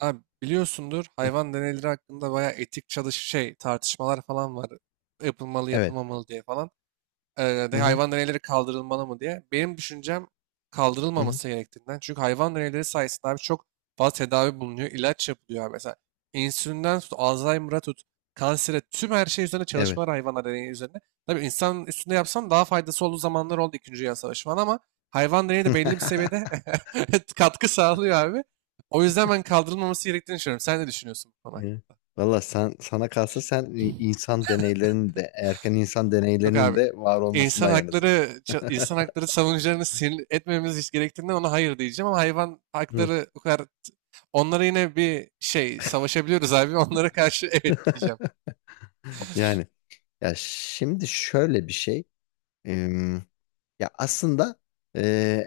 Abi biliyorsundur Hı, hayvan deneyleri hakkında bayağı etik çalış şey tartışmalar falan var. Yapılmalı Evet. yapılmamalı diye falan Hı de hı. hayvan deneyleri kaldırılmalı mı diye. Benim düşüncem Hı hı. kaldırılmaması gerektiğinden. Çünkü hayvan deneyleri sayesinde abi çok fazla tedavi bulunuyor. İlaç yapılıyor abi. Mesela insülinden tut, Alzheimer'a tut, kansere tüm her şey üzerine çalışmalar Evet. hayvanlar deneyi üzerine. Tabii insan üstünde yapsam daha faydası olduğu zamanlar oldu 2. Dünya Savaşı falan ama hayvan deneyi de belli bir seviyede katkı sağlıyor abi. O yüzden ben kaldırılmaması gerektiğini düşünüyorum. Sen ne düşünüyorsun bu konu? Evet. Valla sen, sana kalsa sen insan deneylerinin de erken insan Yok deneylerinin abi. de var İnsan olmasından hakları yanasın. İnsan hakları savunucularını sinir etmememiz hiç gerektiğinden ona hayır diyeceğim ama hayvan Hı. hakları o kadar onlara yine bir şey savaşabiliyoruz abi onlara karşı evet diyeceğim. Yani ya şimdi şöyle bir şey. Em, ya aslında e,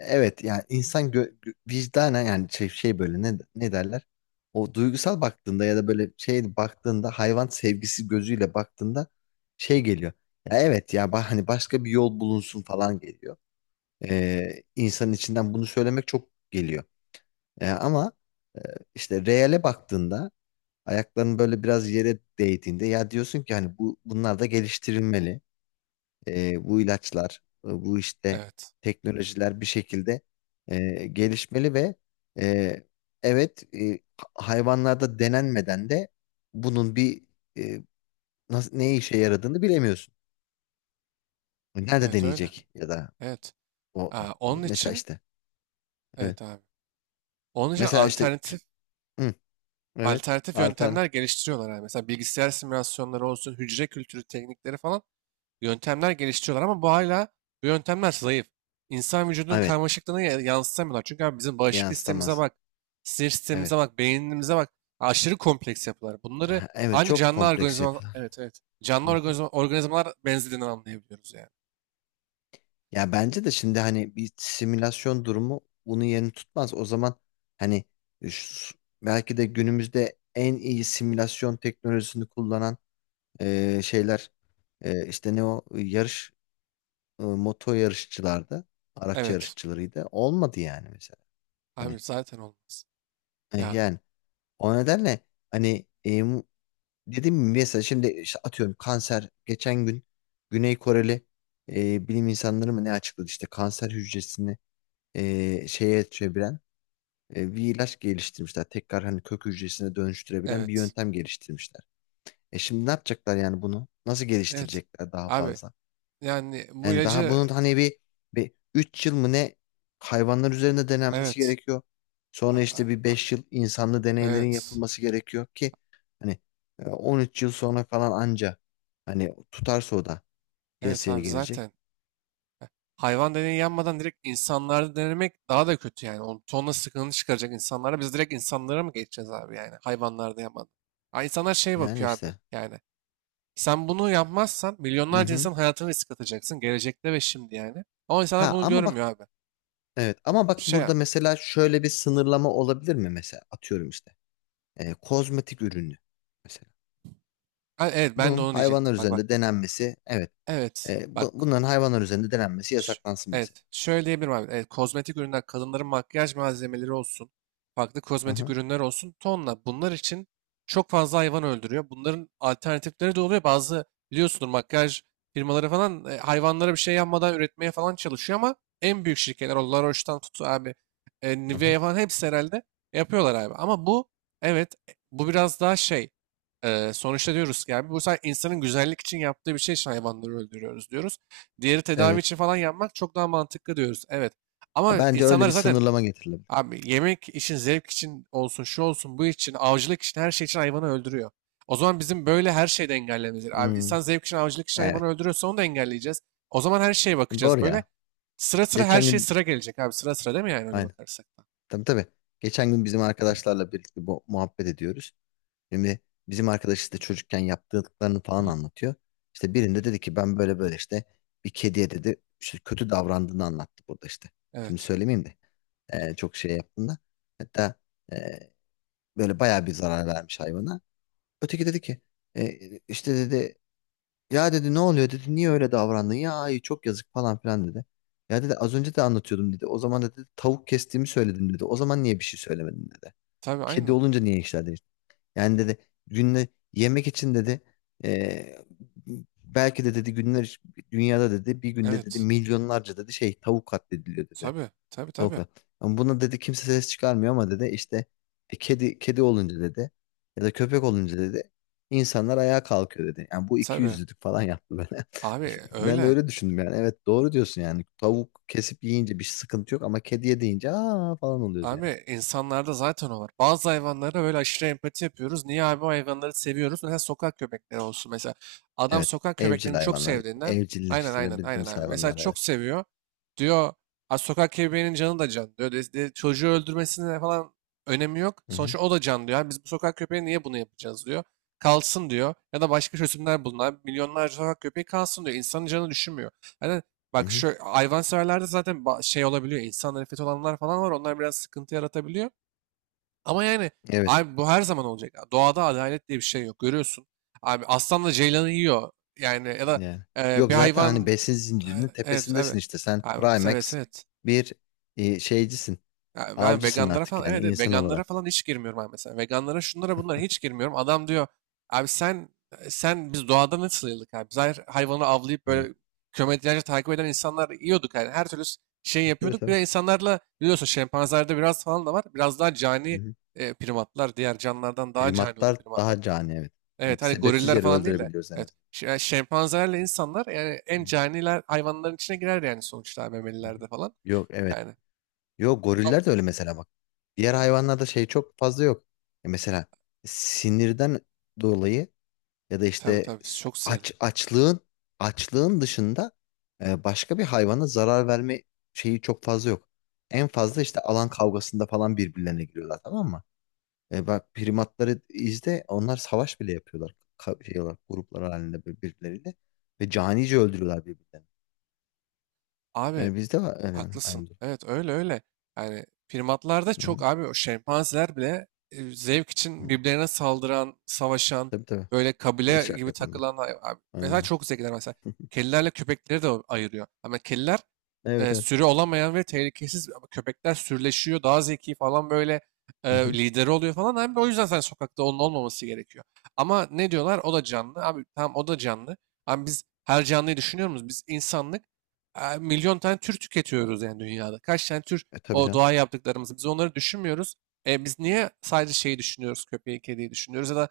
evet yani insan vicdana yani şey böyle ne derler? O duygusal baktığında ya da böyle şey baktığında hayvan sevgisi gözüyle baktığında şey geliyor. Ya evet ya hani başka bir yol bulunsun falan geliyor. İnsanın içinden bunu söylemek çok geliyor. Ama e, işte reale baktığında ayakların böyle biraz yere değdiğinde ya diyorsun ki hani bu bunlar da geliştirilmeli bu ilaçlar, bu işte Evet. teknolojiler bir şekilde gelişmeli ve e, evet hayvanlarda denenmeden de bunun bir e, nasıl, ne işe yaradığını bilemiyorsun. Nerede Evet öyle. deneyecek ya da Evet. o Aa, onun mesela için işte evet. evet abi. Onun için Mesela işte alternatif hı, evet alternatif yöntemler alternatif geliştiriyorlar abi. Mesela bilgisayar simülasyonları olsun, hücre kültürü teknikleri falan yöntemler geliştiriyorlar ama bu hala bu yöntemler zayıf. İnsan vücudunun evet karmaşıklığını yansıtamıyorlar. Çünkü abi bizim bağışıklık sistemimize yansıtamaz. bak, sinir Evet. sistemimize bak, beynimize bak. Aşırı kompleks yapılar. Bunları Ha, Evet ancak çok canlı kompleks organizma, yapılar. evet evet. Canlı Hı hı. organizma, organizmalar benzediğini anlayabiliyoruz yani. Ya bence de şimdi hani bir simülasyon durumu bunun yerini tutmaz. O zaman hani e, şu- belki de günümüzde en iyi simülasyon teknolojisini kullanan şeyler işte ne o yarış moto yarışçılarda araç Evet. yarışçılarıydı. Olmadı yani mesela. Abi Hani zaten olmaz. Ya yani o nedenle hani dedim mi mesela şimdi işte atıyorum kanser geçen gün Güney Koreli bilim insanları mı ne açıkladı işte kanser hücresini şeye çeviren bir ilaç geliştirmişler. Tekrar hani kök hücresine dönüştürebilen bir evet. yöntem geliştirmişler. Şimdi ne yapacaklar yani bunu? Nasıl Evet. geliştirecekler daha Abi fazla? yani bu Yani daha ilacı bunun hani bir, 3 yıl mı ne hayvanlar üzerinde denenmesi evet. gerekiyor. A- Sonra işte a- bir, a- 5 yıl" insanlı deneylerin Evet. yapılması gerekiyor ki hani e, 13 yıl sonra falan anca hani tutarsa o da Evet piyasaya abi gelecek. zaten. Hayvan deneyi yanmadan direkt insanlarda denemek daha da kötü yani. On tonla sıkıntı çıkaracak insanlara. Biz direkt insanlara mı geçeceğiz abi yani? Hayvanlarda yapmadan. Ha, insanlar şey Yani bakıyor abi işte. yani. Sen bunu yapmazsan Hı milyonlarca hı. insan hayatını risk atacaksın. Gelecekte ve şimdi yani. Ama insanlar Ha bunu ama bak görmüyor abi. Evet ama bak Şey burada ya. mesela şöyle bir sınırlama olabilir mi mesela atıyorum işte e, kozmetik ürünü mesela Ha, evet ben de bunun onu diyecektim. hayvanlar Bak bak. üzerinde denenmesi evet Evet. e, Bak. bu- bunların hayvanlar üzerinde denenmesi Ş- yasaklansın mesela. Evet, şöyle diyebilirim abi. Evet, kozmetik ürünler, kadınların makyaj malzemeleri olsun, farklı Hı kozmetik hı, ürünler olsun, tonla. Bunlar için çok fazla hayvan öldürüyor. Bunların alternatifleri de oluyor. Bazı biliyorsunuz makyaj firmaları falan hayvanlara bir şey yapmadan üretmeye falan çalışıyor ama en büyük şirketler, o La Roche'tan tut abi, hı hı. Nivea falan hepsi herhalde yapıyorlar abi. Ama bu, evet, bu biraz daha şey, sonuçta diyoruz ki abi, bu sadece insanın güzellik için yaptığı bir şey için hayvanları öldürüyoruz diyoruz. Diğeri tedavi Evet için falan yapmak çok daha mantıklı diyoruz. Evet. Ha, Ama bence öyle insanlar bir zaten sınırlama getirilebilir. abi yemek için, zevk için olsun, şu olsun, bu için, avcılık için, her şey için hayvanı öldürüyor. O zaman bizim böyle her şeyi de engellememiz gerekiyor. Abi Hmm, insan zevk için, avcılık için hayvanı evet öldürüyorsa onu da engelleyeceğiz. O zaman her şeye doğru bakacağız. Böyle ya sıra sıra her geçen şey gün sıra gelecek abi. Sıra sıra değil mi yani öyle aynen bakarsak da? tabii tabii geçen gün bizim arkadaşlarla birlikte bu muhabbet ediyoruz. Şimdi bizim arkadaş işte çocukken yaptıklarını falan anlatıyor. İşte birinde dedi ki ben böyle böyle işte bir kediye dedi işte kötü davrandığını anlattı burada işte. Şimdi Evet. söylemeyeyim de e, çok şey yaptığında hatta e, böyle bayağı bir zarar vermiş hayvana. Öteki dedi ki e, işte dedi ya dedi ne oluyor dedi niye öyle davrandın ya ay çok yazık falan filan dedi. Ya dedi az önce de anlatıyordum dedi. O zaman da dedi tavuk kestiğimi söyledim dedi. O zaman niye bir şey söylemedin dedi. Tabii Kedi aynen. olunca niye işler yani dedi günde yemek için dedi eee, belki de dedi günler dünyada dedi bir günde dedi Evet. milyonlarca dedi şey tavuk katlediliyor dedi. Tabii. Tabii tabii. Tavuklar. Ama buna dedi kimse ses çıkarmıyor ama dedi işte e, kedi kedi olunca dedi ya da köpek olunca dedi insanlar ayağa kalkıyor dedi. Yani bu iki Tabii. yüzlülük falan yaptı böyle. Abi Ben de öyle. öyle düşündüm yani. Evet doğru diyorsun yani. Tavuk kesip yiyince bir sıkıntı yok ama kediye deyince aa falan oluyoruz yani. Abi insanlarda zaten o var. Bazı hayvanlara böyle aşırı empati yapıyoruz. Niye abi o hayvanları seviyoruz? Mesela sokak köpekleri olsun mesela. Adam Evet. sokak Evcil köpeklerini çok hayvanlar. sevdiğinden aynen aynen aynen Evcilleştirebildiğimiz abi. Mesela hayvanlar çok evet. seviyor. Diyor "Aa, sokak köpeğinin canı da can diyor. Çocuğu öldürmesine falan önemi yok. Hı hı. Sonuçta o da can diyor. "Abi biz bu sokak köpeği niye bunu yapacağız diyor. Kalsın diyor. Ya da başka çözümler bulun. Milyonlarca sokak köpeği kalsın diyor. İnsanın canı düşünmüyor. Yani Hı bak hı. şu hayvanseverlerde zaten olabiliyor. İnsan nefreti olanlar falan var. Onlar biraz sıkıntı yaratabiliyor. Ama yani Evet abi bu her zaman olacak. Doğada adalet diye bir şey yok. Görüyorsun. Abi aslanla ceylanı yiyor. Yani ya da yani. Yok bir zaten hani hayvan. besin Evet, zincirinin evet. Evet, tepesindesin işte. Sen abi, evet, Primax evet. bir e, şeycisin. Ya ben Avcısın veganlara artık falan yani evet, evet insan veganlara olarak. falan hiç girmiyorum abi mesela. Veganlara şunlara bunlara hiç girmiyorum. Adam diyor abi sen biz doğada nasıl yıldık abi? Biz her hayvanı avlayıp Hı. böyle kilometrelerce takip eden insanlar yiyorduk yani. Her türlü şey Tabii yapıyorduk. Bir tabii. de insanlarla biliyorsun şempanzelerde biraz falan da var. Biraz daha Hı cani hı. Primatlar. Diğer canlılardan daha cani oluyor Primatlar primatlar. daha cani evet. Evet hani Sebepsiz goriller yere falan değil de. öldürebiliyoruz en Evet. azından. Yani şempanzelerle insanlar yani Hı en hı. caniler hayvanların içine girer yani sonuçta memelilerde falan. Yok evet. Yani. Yok goriller de öyle mesela bak. Diğer hayvanlarda şey çok fazla yok. E mesela sinirden dolayı ya da Tabii işte tabii s- çok sinirli. aç açlığın açlığın dışında e, başka bir hayvana zarar verme şeyi çok fazla yok. En fazla işte alan kavgasında falan birbirlerine giriyorlar tamam mı? E, bak primatları izle onlar savaş bile yapıyorlar. Ka şey olarak, gruplar halinde bir- birbirleriyle ve canice öldürüyorlar birbirlerini. Abi E, bizde var e, haklısın. aynı durum. Evet öyle öyle. Yani primatlarda Hı çok hı. abi o şempanzeler bile zevk Hı. için birbirlerine saldıran, savaşan, Tabii tabii. böyle kabile Şaka gibi yapan ben. takılan abi. Mesela Aynen. çok zekiler mesela. Kedilerle köpekleri de ayırıyor. Ama kediler Evet evet. sürü olamayan ve tehlikesiz köpekler sürüleşiyor. Daha zeki falan böyle Hı hı. lideri oluyor falan. Abi o yüzden sen sokakta onun olmaması gerekiyor. Ama ne diyorlar? O da canlı. Abi tamam o da canlı. Abi biz her canlıyı düşünüyor muyuz? Biz insanlık milyon tane tür tüketiyoruz yani dünyada. Kaç tane tür E tabii o canım. doğa yaptıklarımız. Biz onları düşünmüyoruz. Biz niye sadece şeyi düşünüyoruz? Köpeği, kediyi düşünüyoruz ya da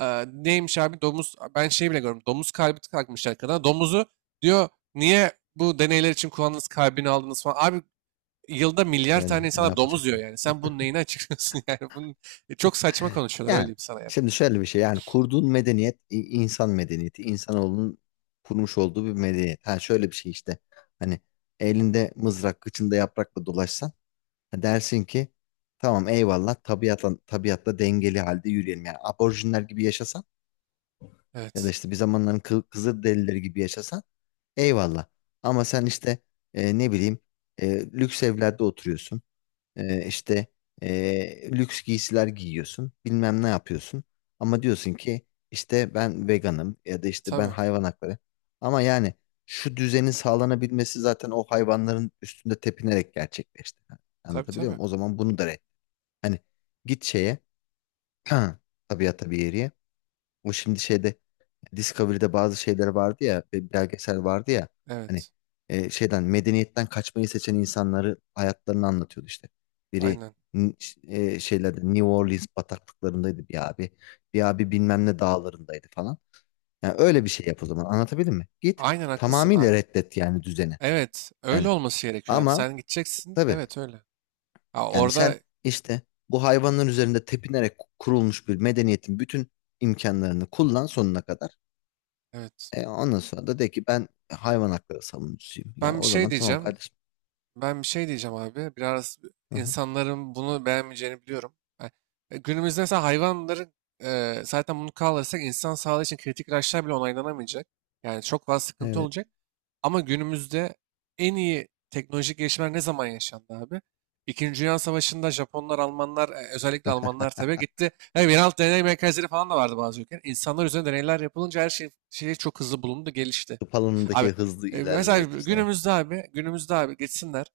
neymiş abi domuz ben şey bile görmüyorum. Domuz kalbi takmışlar kadına. Domuzu diyor niye bu deneyler için kullandınız, kalbini aldınız falan. Abi yılda milyar tane Yani ne insanlar domuz yiyor yapacaktım? yani. Sen bunun neyini açıklıyorsun yani? Bunun, çok saçma konuşuyorlar öyle Yani diyeyim sana yani. şimdi şöyle bir şey yani kurduğun medeniyet i- insan medeniyeti insanoğlunun kurmuş olduğu bir medeniyet. Ha şöyle bir şey işte hani elinde mızrak kıçında yaprakla dolaşsan ha dersin ki tamam eyvallah tabiatla, tabiatla dengeli halde yürüyelim. Yani aborjinler gibi yaşasan ya da Evet. işte bir zamanların kı Kızılderilileri gibi yaşasan eyvallah. Ama sen işte e, ne bileyim e, lüks evlerde oturuyorsun. İşte lüks giysiler giyiyorsun, bilmem ne yapıyorsun. Ama diyorsun ki işte ben veganım ya da işte ben tabii. hayvan hakları. Ama yani şu düzenin sağlanabilmesi zaten o hayvanların üstünde tepinerek gerçekleşti. Tabii Anlatabiliyor tabii. muyum? O zaman bunu da red. Hani git şeye, tabiata bir yeriye. O şimdi şeyde Discovery'de bazı şeyler vardı ya, bir belgesel vardı ya. Hani Evet. e, şeyden medeniyetten kaçmayı seçen insanları hayatlarını anlatıyordu işte. Biri Aynen. n- ş- e, şeylerde New Orleans bataklıklarındaydı bir abi. Bir abi bilmem ne dağlarındaydı falan. Yani öyle bir şey yap o zaman. Anlatabildim mi? Git Aynen haklısın tamamıyla abi. reddet yani düzeni. Evet. Öyle Yani olması gerekiyor abi. ama Sen gideceksin. tabii Evet öyle. Ha, yani sen orada işte bu hayvanların üzerinde tepinerek kurulmuş bir medeniyetin bütün imkanlarını kullan sonuna kadar. evet. E, ondan sonra da de ki ben hayvan hakları savunucusuyum. Yani Ben bir o şey zaman tamam diyeceğim. kardeşim. Ben bir şey diyeceğim abi. Biraz Hı hı. insanların bunu beğenmeyeceğini biliyorum. Ha, günümüzde mesela hayvanların zaten bunu kaldırırsak insan sağlığı için kritik ilaçlar bile onaylanamayacak. Yani çok fazla sıkıntı Evet. olacak. Ama günümüzde en iyi teknolojik gelişmeler ne zaman yaşandı abi? İkinci Dünya Savaşı'nda Japonlar, Almanlar, özellikle Almanlar tabii gitti. Yani yeraltı deney merkezleri falan da vardı bazı ülkeler. İnsanlar üzerine deneyler yapılınca her şey çok hızlı bulundu, gelişti. Tıp Abi alanındaki hızlı mesela ilerlemeyi diyorsun. Evet. günümüzde abi, günümüzde abi gitsinler.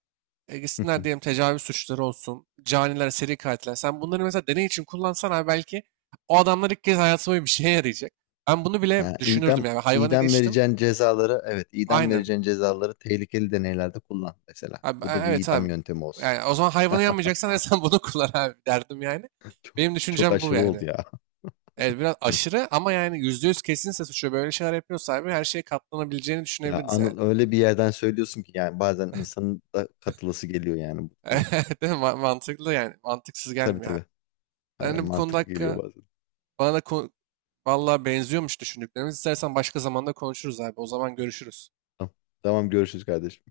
E, Hı gitsinler hı. diyelim tecavüz suçları olsun, caniler, seri katiller. Sen bunları mesela deney için kullansan abi belki o adamlar ilk kez hayatıma bir şeye yarayacak. Ben bunu bile Ha, düşünürdüm idam, yani. Hayvanı idam geçtim. vereceğin cezaları evet idam Aynen. vereceğin cezaları tehlikeli deneylerde kullan mesela. Abi, Bu da bir evet idam abi. yöntemi olsun. Yani o zaman hayvanı yanmayacaksan sen bunu kullan abi derdim yani. Çok, Benim çok düşüncem bu aşırı oldu yani. ya. Evet biraz aşırı ama yani yüzde yüz kesinse suçu böyle şeyler yapıyorsa abi her şeye katlanabileceğini Ya düşünebiliriz yani. Anıl öyle bir yerden söylüyorsun ki yani bazen insanın da katılası geliyor yani bu duruma. Değil mi? Mantıklı yani. Mantıksız Tabii gelmiyor abi. tabii. Aynen Yani bu konuda mantıklı geliyor hakkı bazen. bana da Vallahi benziyormuş düşündüklerimiz. İstersen başka zamanda konuşuruz abi. O zaman görüşürüz. Tamam, tamam görüşürüz kardeşim.